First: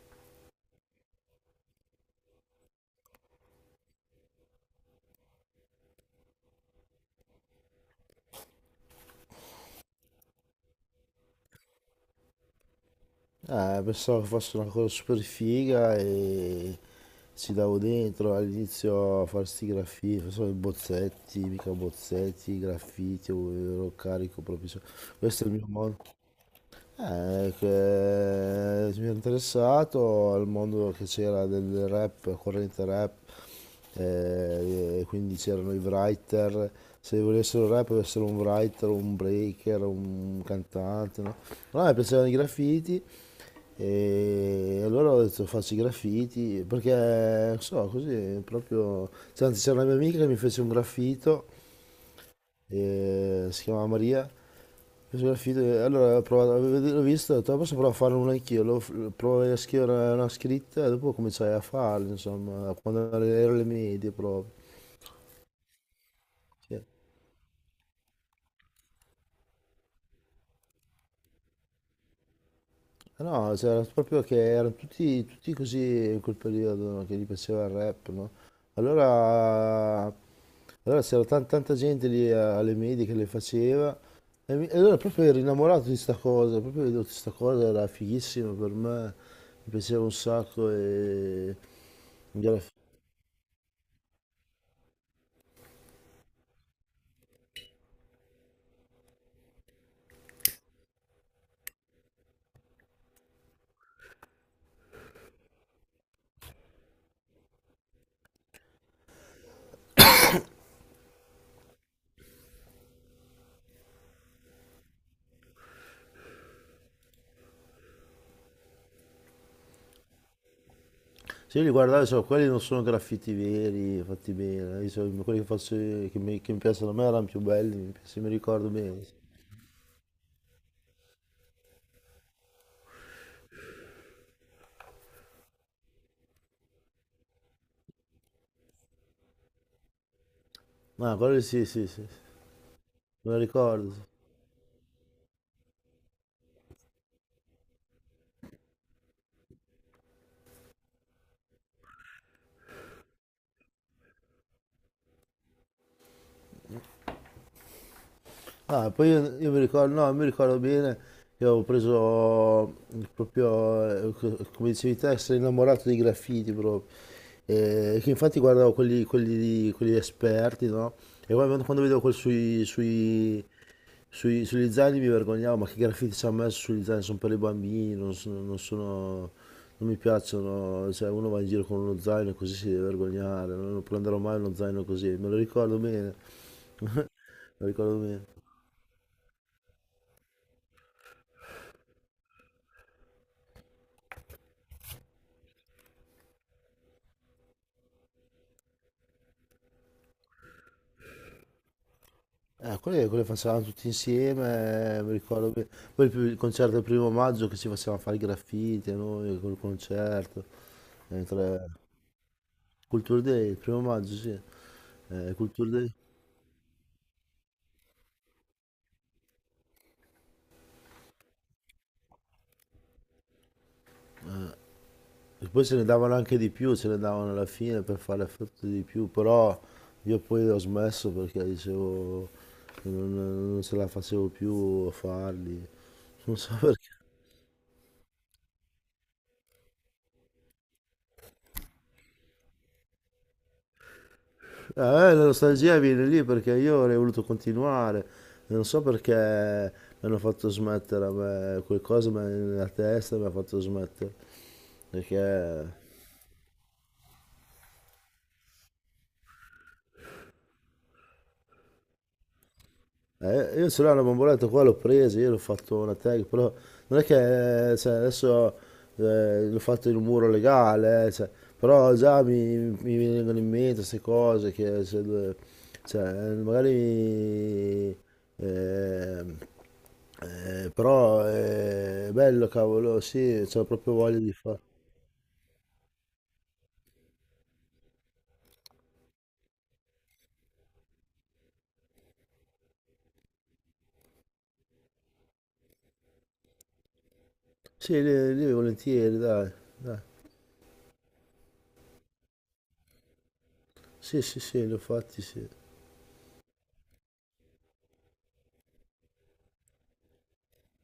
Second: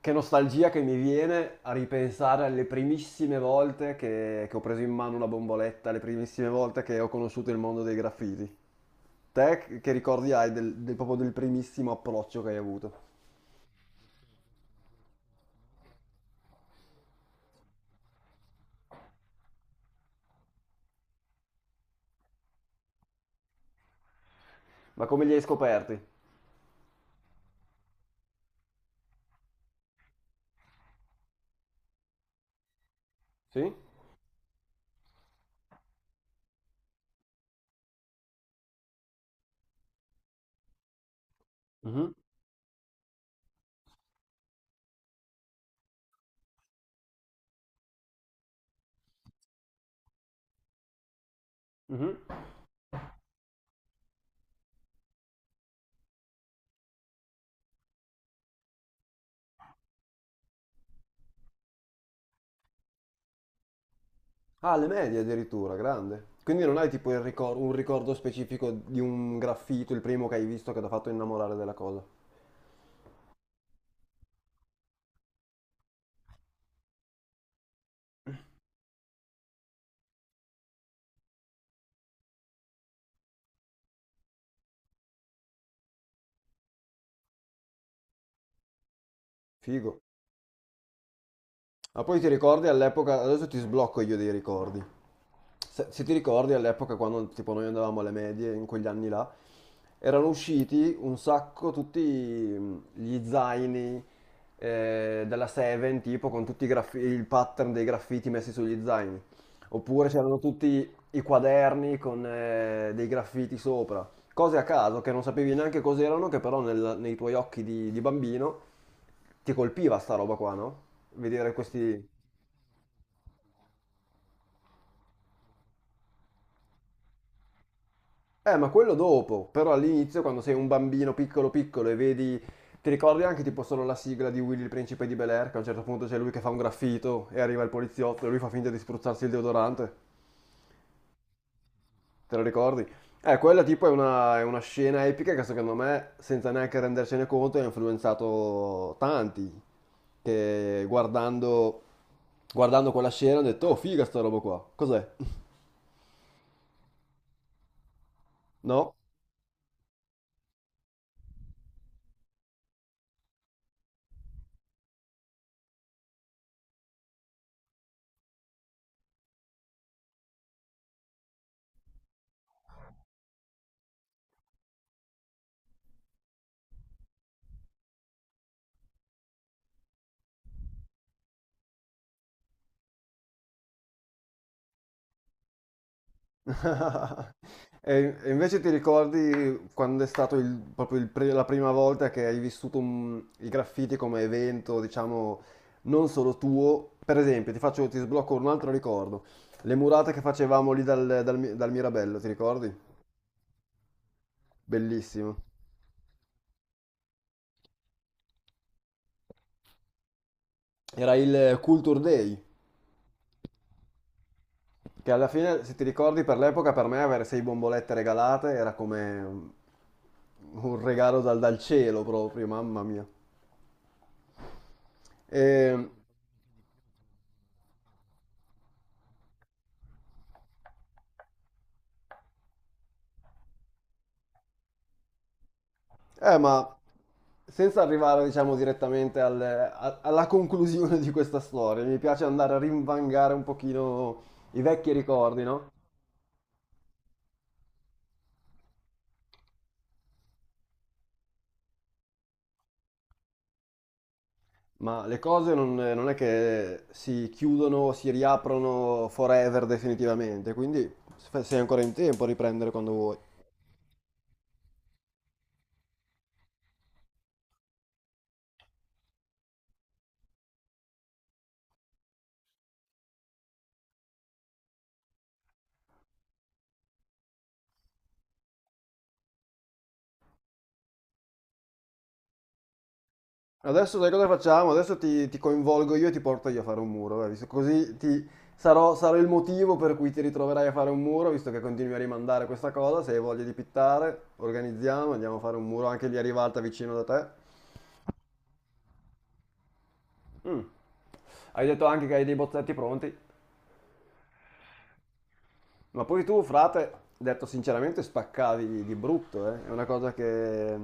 Che nostalgia che mi viene a ripensare alle primissime volte che ho preso in mano una bomboletta, le primissime volte che ho conosciuto il mondo dei graffiti. Te che ricordi hai del, del- proprio del primissimo approccio che hai avuto? Pensavo che fosse una cosa super figa e ci davo dentro all'inizio a fare sti graffiti, facevo i bozzetti, mica bozzetti, i graffiti, ero carico proprio. Ma come li hai Questo è il mio modo. scoperti? Che mi ero interessato al mondo che c'era del rap, corrente rap, Sì? E quindi c'erano i writer, se volessero rap doveva essere un writer, un breaker, un cantante, no? Allora mi Mhm. piacevano i graffiti e allora ho detto faccio i graffiti, perché non so, così proprio... cioè, anzi, c'era una mia amica che mi fece un graffito, Mhm. Si chiamava Maria, Allora ho provato, l'ho visto, ho detto, "Ah, posso provare a farlo uno anch'io, lo, provo a scrivere una scritta e dopo cominciai a farlo, insomma, quando ero alle medie proprio. Ah, alle medie addirittura, grande. Quindi non Cioè, hai tipo un ricordo specifico di un graffito, il primo che hai visto che ti ha fatto innamorare della cosa. no, c'era proprio che erano tutti così in quel periodo, no, che gli piaceva il rap, no? Allora, allora c'era tanta gente lì alle medie che le faceva e, e allora proprio ero innamorato di sta cosa, proprio vedevo che sta cosa era fighissima per me, mi Figo. piaceva un sacco Ma poi ti e alla ricordi all'epoca, adesso ti sblocco io dei ricordi. Se ti ricordi all'epoca quando tipo noi andavamo alle medie, in quegli anni là, erano usciti un sacco tutti gli zaini della Seven, tipo con tutti il pattern dei graffiti messi sugli zaini. Oppure c'erano tutti i quaderni con dei graffiti sopra. Cose a caso che non sapevi neanche cos'erano, che però nei tuoi occhi di bambino ti colpiva sta roba qua, no? Vedere Se io li guardavo, questi. so, quelli non sono graffiti veri, fatti bene. Io so, quelli che, faccio io, che mi piacciono a me erano più belli, se mi Ma ricordo quello bene. dopo, però all'inizio quando sei un bambino piccolo piccolo e vedi, ti ricordi anche tipo solo la sigla di Willy il principe di Bel-Air, che a un certo punto c'è lui che fa un graffito e arriva il poliziotto e lui fa finta di spruzzarsi il deodorante, Ma quelli sì, sì, sì, sì. te lo ricordi? Me lo Quella tipo è ricordo, sì. una, è una scena epica che secondo me, senza neanche rendercene conto, ha influenzato tanti, che guardando quella scena hanno detto, "Oh figa sta roba qua, cos'è?" Ah, No? poi io mi ricordo, no, mi ricordo bene che avevo preso proprio, come dicevi te, essere innamorato dei graffiti proprio. E che infatti guardavo quelli esperti, no? E poi quando vedevo quel sugli zaini mi vergognavo, ma che graffiti ci hanno messo sugli zaini? Sono per i bambini, non sono, non mi piacciono, cioè uno va in giro con uno zaino così si deve vergognare, no? Non prenderò mai uno zaino così, me lo ricordo bene, me lo ricordo E bene. e invece ti ricordi quando è stato la prima volta che hai vissuto i graffiti come evento, diciamo, non solo tuo? Per esempio, ti faccio, ti sblocco un altro ricordo. Le murate che facevamo lì dal Mirabello, ti ricordi? Quelle, quelle facevamo tutti insieme, mi Bellissimo. ricordo bene. Poi il concerto del primo maggio che ci facevamo fare i graffiti, noi col concerto. Era Eh, il tra- Culture Day, Culture Day, il primo maggio, sì. che alla fine, Culture se ti Day. ricordi, per l'epoca per me avere 6 bombolette regalate era come un regalo dal cielo proprio, mamma mia. E, E poi se ne davano anche di più, se ne davano alla fine per fare effetto di più, però io poi ho smesso perché dicevo che non ce la facevo più a farli. Non so. ma senza arrivare, diciamo, direttamente alla conclusione di questa storia, mi piace andare a rinvangare un pochino i Eh, vecchi la ricordi, no? nostalgia viene lì perché io avrei voluto continuare, non so perché mi hanno fatto smettere, a me, qualcosa nella testa mi ha fatto smettere, Ma le cose non, perché non è che si chiudono o si riaprono forever definitivamente, quindi sei ancora in tempo a riprendere quando vuoi. Io ce l'ho una bomboletta qua, l'ho presa, io l'ho fatto una tag, però non è che cioè, adesso l'ho fatto in un muro legale, cioè, però già mi vengono in mente queste cose che cioè, cioè, magari mi- ehm, però è bello cavolo, sì, c'ho proprio Adesso sai voglia cosa di fare. facciamo? Adesso ti coinvolgo io e ti porto io a fare un muro, vai, sarò il motivo per cui ti ritroverai a fare un muro, visto che continui a rimandare questa cosa, se hai voglia di pittare, organizziamo, andiamo a fare un muro anche lì a Rivalta vicino da te. Sì, lì, lì volentieri, dai, dai. Mm. Hai detto anche che hai dei bozzetti pronti? Sì, sì, sì, li ho fatti, sì. Ma poi tu, frate, detto sinceramente, spaccavi di brutto, eh. È una cosa che,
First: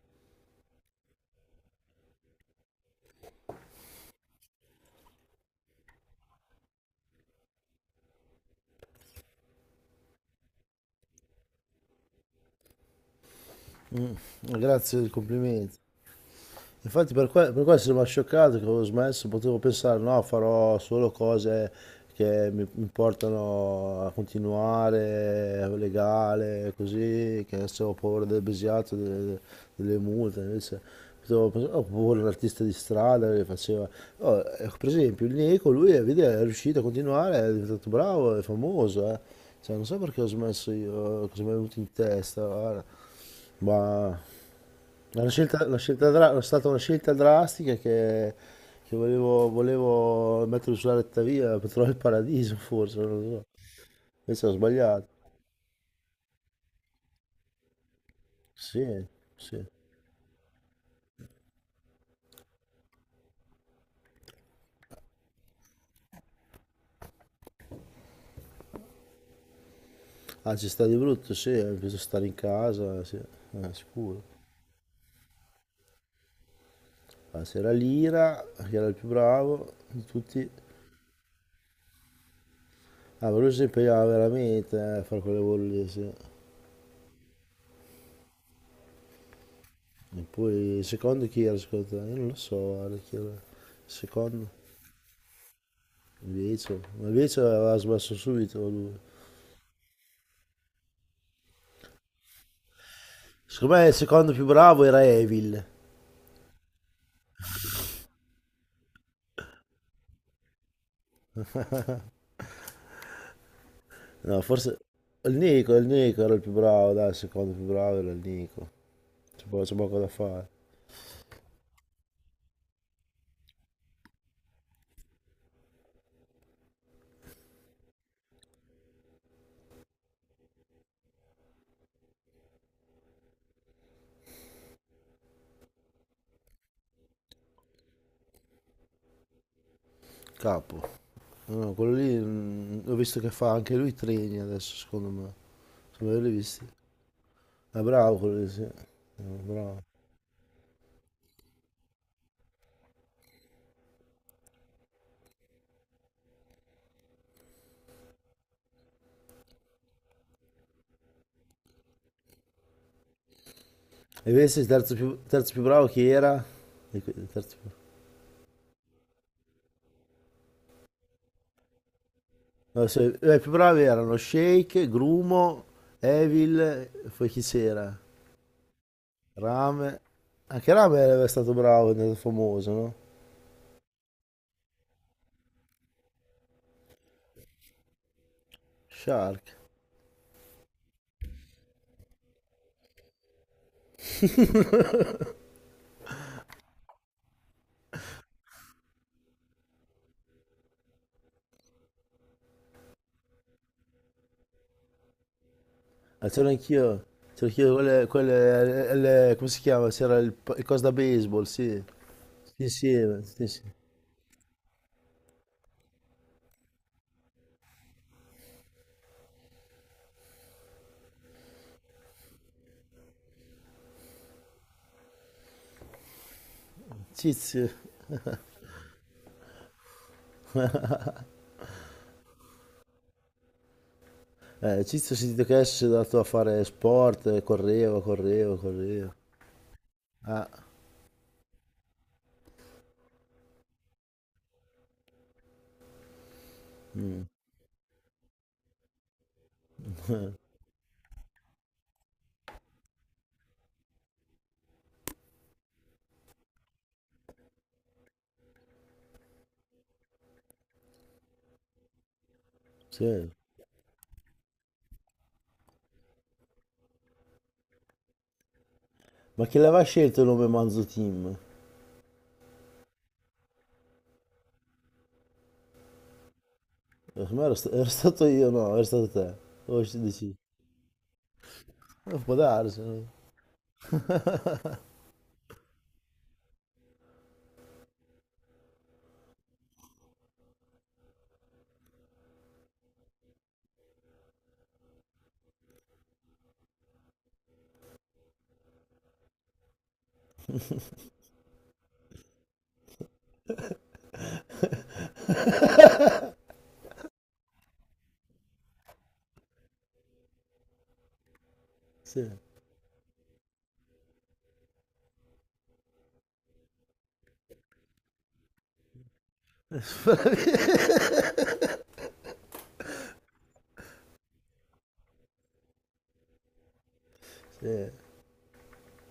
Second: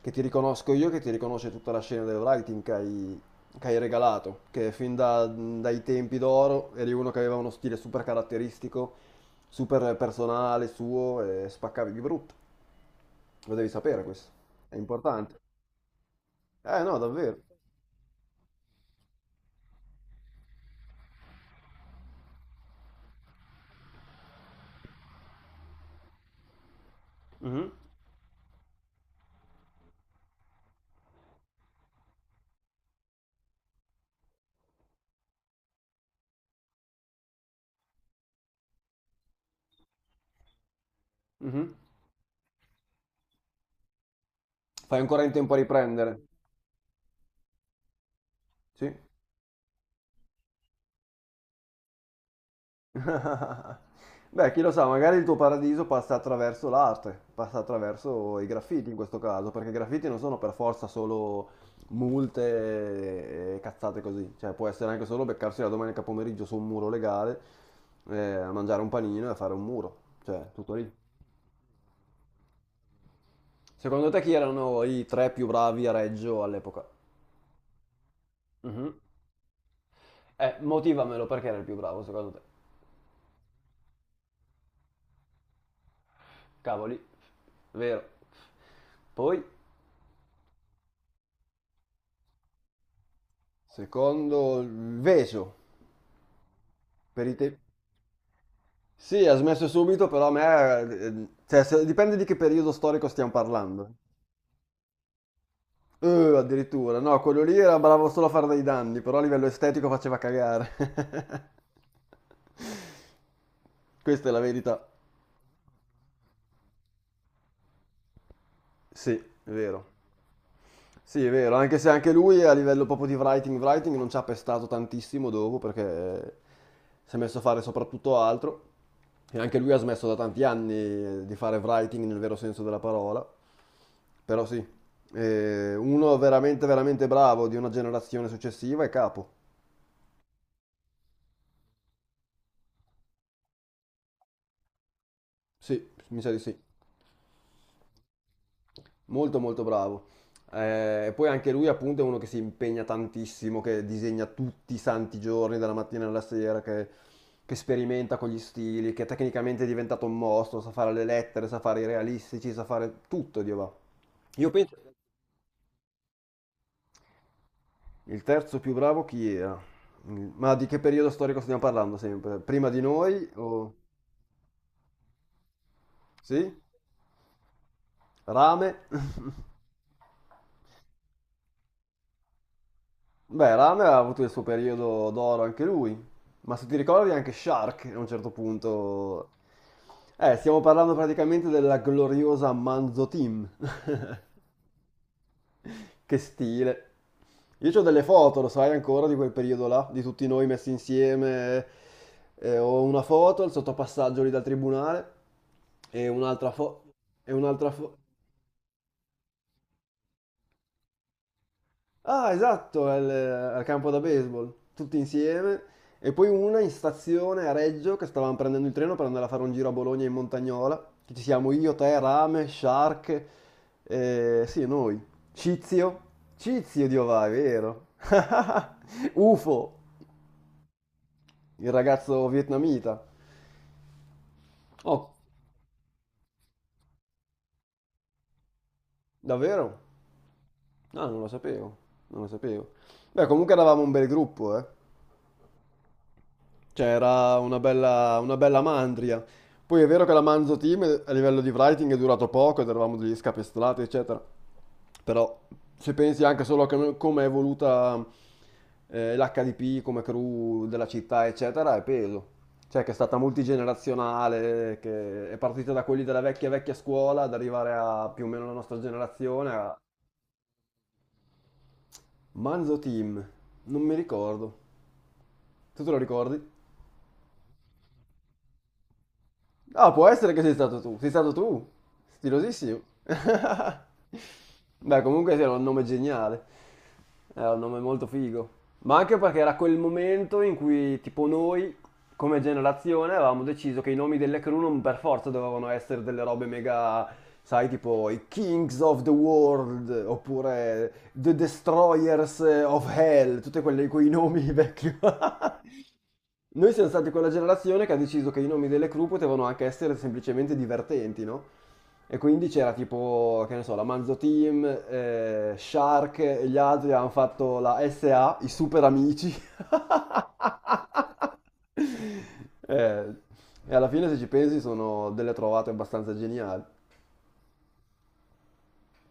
che ti riconosco io, che ti riconosce tutta la scena del writing che hai regalato, che dai tempi d'oro eri uno che aveva uno stile super caratteristico, super personale suo e spaccavi di brutto. Lo devi sapere Mm. questo, è Grazie del importante. complimento. Eh no, Infatti per, davvero. Per questo sono scioccato che avevo smesso, potevo pensare no, farò solo cose che mi portano a continuare, legale, così, che Mhm. adesso ho paura del besiato, delle, delle multe, invece potevo pensare, ho paura di un artista di strada che faceva, oh, ecco, per esempio il Nico, lui vedi, è riuscito a continuare, è diventato bravo, è famoso, eh. Cioè, non so perché ho smesso io, cosa mi è Mhm. venuto in testa, guarda. Ma... Fai ancora La in tempo a scelta, riprendere. È stata una scelta drastica Sì. che volevo, volevo mettere sulla retta via per trovare il paradiso, forse, non lo so. Invece Beh, ho chi lo sa, sbagliato. magari il tuo paradiso passa attraverso l'arte, passa attraverso i Sì, graffiti in questo caso, sì. perché i graffiti non sono per forza solo multe e cazzate così, cioè può essere anche solo beccarsi la domenica pomeriggio su un muro legale, a mangiare un panino e a fare un muro, cioè Ah, ci tutto sta lì. di brutto, sì, ho bisogno stare in casa, sì, Secondo te sicuro. chi erano i tre più bravi a Reggio all'epoca? Ah, c'era Lira, che era Mhm. il più bravo di tutti. Motivamelo perché era il più bravo secondo te. Ah, ma lui si impegnava veramente a fare quelle bolle, sì. Cavoli, vero. Poi? E poi il secondo chi era secondo te? Io non lo so, guarda, chi era il secondo. Secondo il Veso. Invece, ma Per i invece te- aveva smesso subito lui. Sì, ha smesso subito, però a me... cioè, dipende di che periodo storico stiamo Secondo me il parlando. secondo più bravo era Evil. Eh, Addirittura. No, quello lì era bravo solo a fare dei danni, però a livello estetico faceva cagare. Questa è la No, forse... verità. Il Nico era il più bravo, dai, il secondo più bravo era il Nico. Sì, è C'è vero. poco da fare. Sì, è vero, anche se anche lui a livello proprio di writing non ci ha pestato tantissimo dopo perché si è messo a fare soprattutto altro e anche lui ha smesso da tanti anni di fare writing nel vero senso della parola, però sì, uno veramente veramente bravo di una generazione successiva è Capo, Capo. No, quello lì, mm, ho visto che fa anche lui treni adesso, secondo me. sì, Secondo mi me sa l'hai di sì. visti. Ah, bravo quello lì, sì. Ah, Molto molto bravo. bravo. Poi anche lui appunto è uno che si impegna tantissimo, che disegna tutti i santi giorni, dalla mattina alla sera, che sperimenta con gli stili, che tecnicamente è diventato un mostro, sa fare le lettere, sa fare i realistici, sa fare tutto, Dio va. E Io invece penso... terzo più bravo chi era? Il que- il terzo più- Il terzo più bravo chi era? Ma di che periodo storico stiamo parlando sempre? Prima di No, noi i più o... bravi erano Shake, Grumo, Sì? Evil, poi chi c'era? Rame? Rame. Anche Rame era stato bravo, è stato famoso, no? Beh, Rame ha avuto il suo periodo d'oro anche lui, ma se ti ricordi anche Shark a un certo punto... Shark. Stiamo parlando praticamente della gloriosa Manzo Team. Che stile. Io ho delle foto, lo sai ancora, di quel periodo là, di tutti noi messi insieme. Ho una foto, il sottopassaggio lì dal tribunale, e Ah, c'ero un'altra foto, anch'io. e C'ero un'altra anch'io foto... quelle, come si chiama? C'era il coso da baseball, sì. Ah, Sì, esatto, sì, al, sì, sì. al campo da baseball, tutti insieme. E poi una in stazione a Reggio che stavamo prendendo il treno per andare a fare un giro a Bologna in Montagnola. Che ci siamo io, te, Rame, Shark, sì, noi. Cizio. Cizio di Ovà, è Cizio. vero. UFO, il ragazzo vietnamita. Oh, Cizio ho sentito che adesso si è andato a fare sport, correva, correva, correva. davvero? Ah, No, non lo sapevo, non lo sapevo. Beh, comunque eravamo un bel gruppo, eh. Cioè, era una bella mandria. Poi è vero che la Manzo Team a livello di writing è durato poco ed eravamo degli scapestrati, eccetera. Però se pensi anche solo a come è evoluta l'HDP come crew della città, eccetera, è peso. Cioè che è stata sì. multigenerazionale, che è partita da quelli della vecchia vecchia scuola ad arrivare a più o meno la nostra Ma generazione. chi l'aveva scelto il nome Manzo Team? Manzo Team, non mi ricordo. Tu te lo ricordi? Secondo me ero, ero stato io, no, ero stato te. O Ah, ci può essere dici? che sei stato tu. Sei stato tu. Può Stilosissimo. darsi, no? Beh, comunque sì, era un nome geniale. Era un nome molto figo. Ma anche perché era quel momento in cui, tipo, noi, come generazione, avevamo deciso che i nomi delle crew non per forza dovevano essere delle robe mega, sai, tipo i Kings of the World, oppure The Destroyers of Hell, tutti quelli, quei nomi vecchi. Noi siamo stati quella generazione che ha deciso che i nomi delle crew potevano anche essere semplicemente divertenti, no? E Sì, quindi c'era tipo, che ne so, la Manzo Team, Shark e gli altri hanno fatto la SA, i super amici. Eh, e alla fine, se ci pensi, sono delle trovate abbastanza geniali. sì.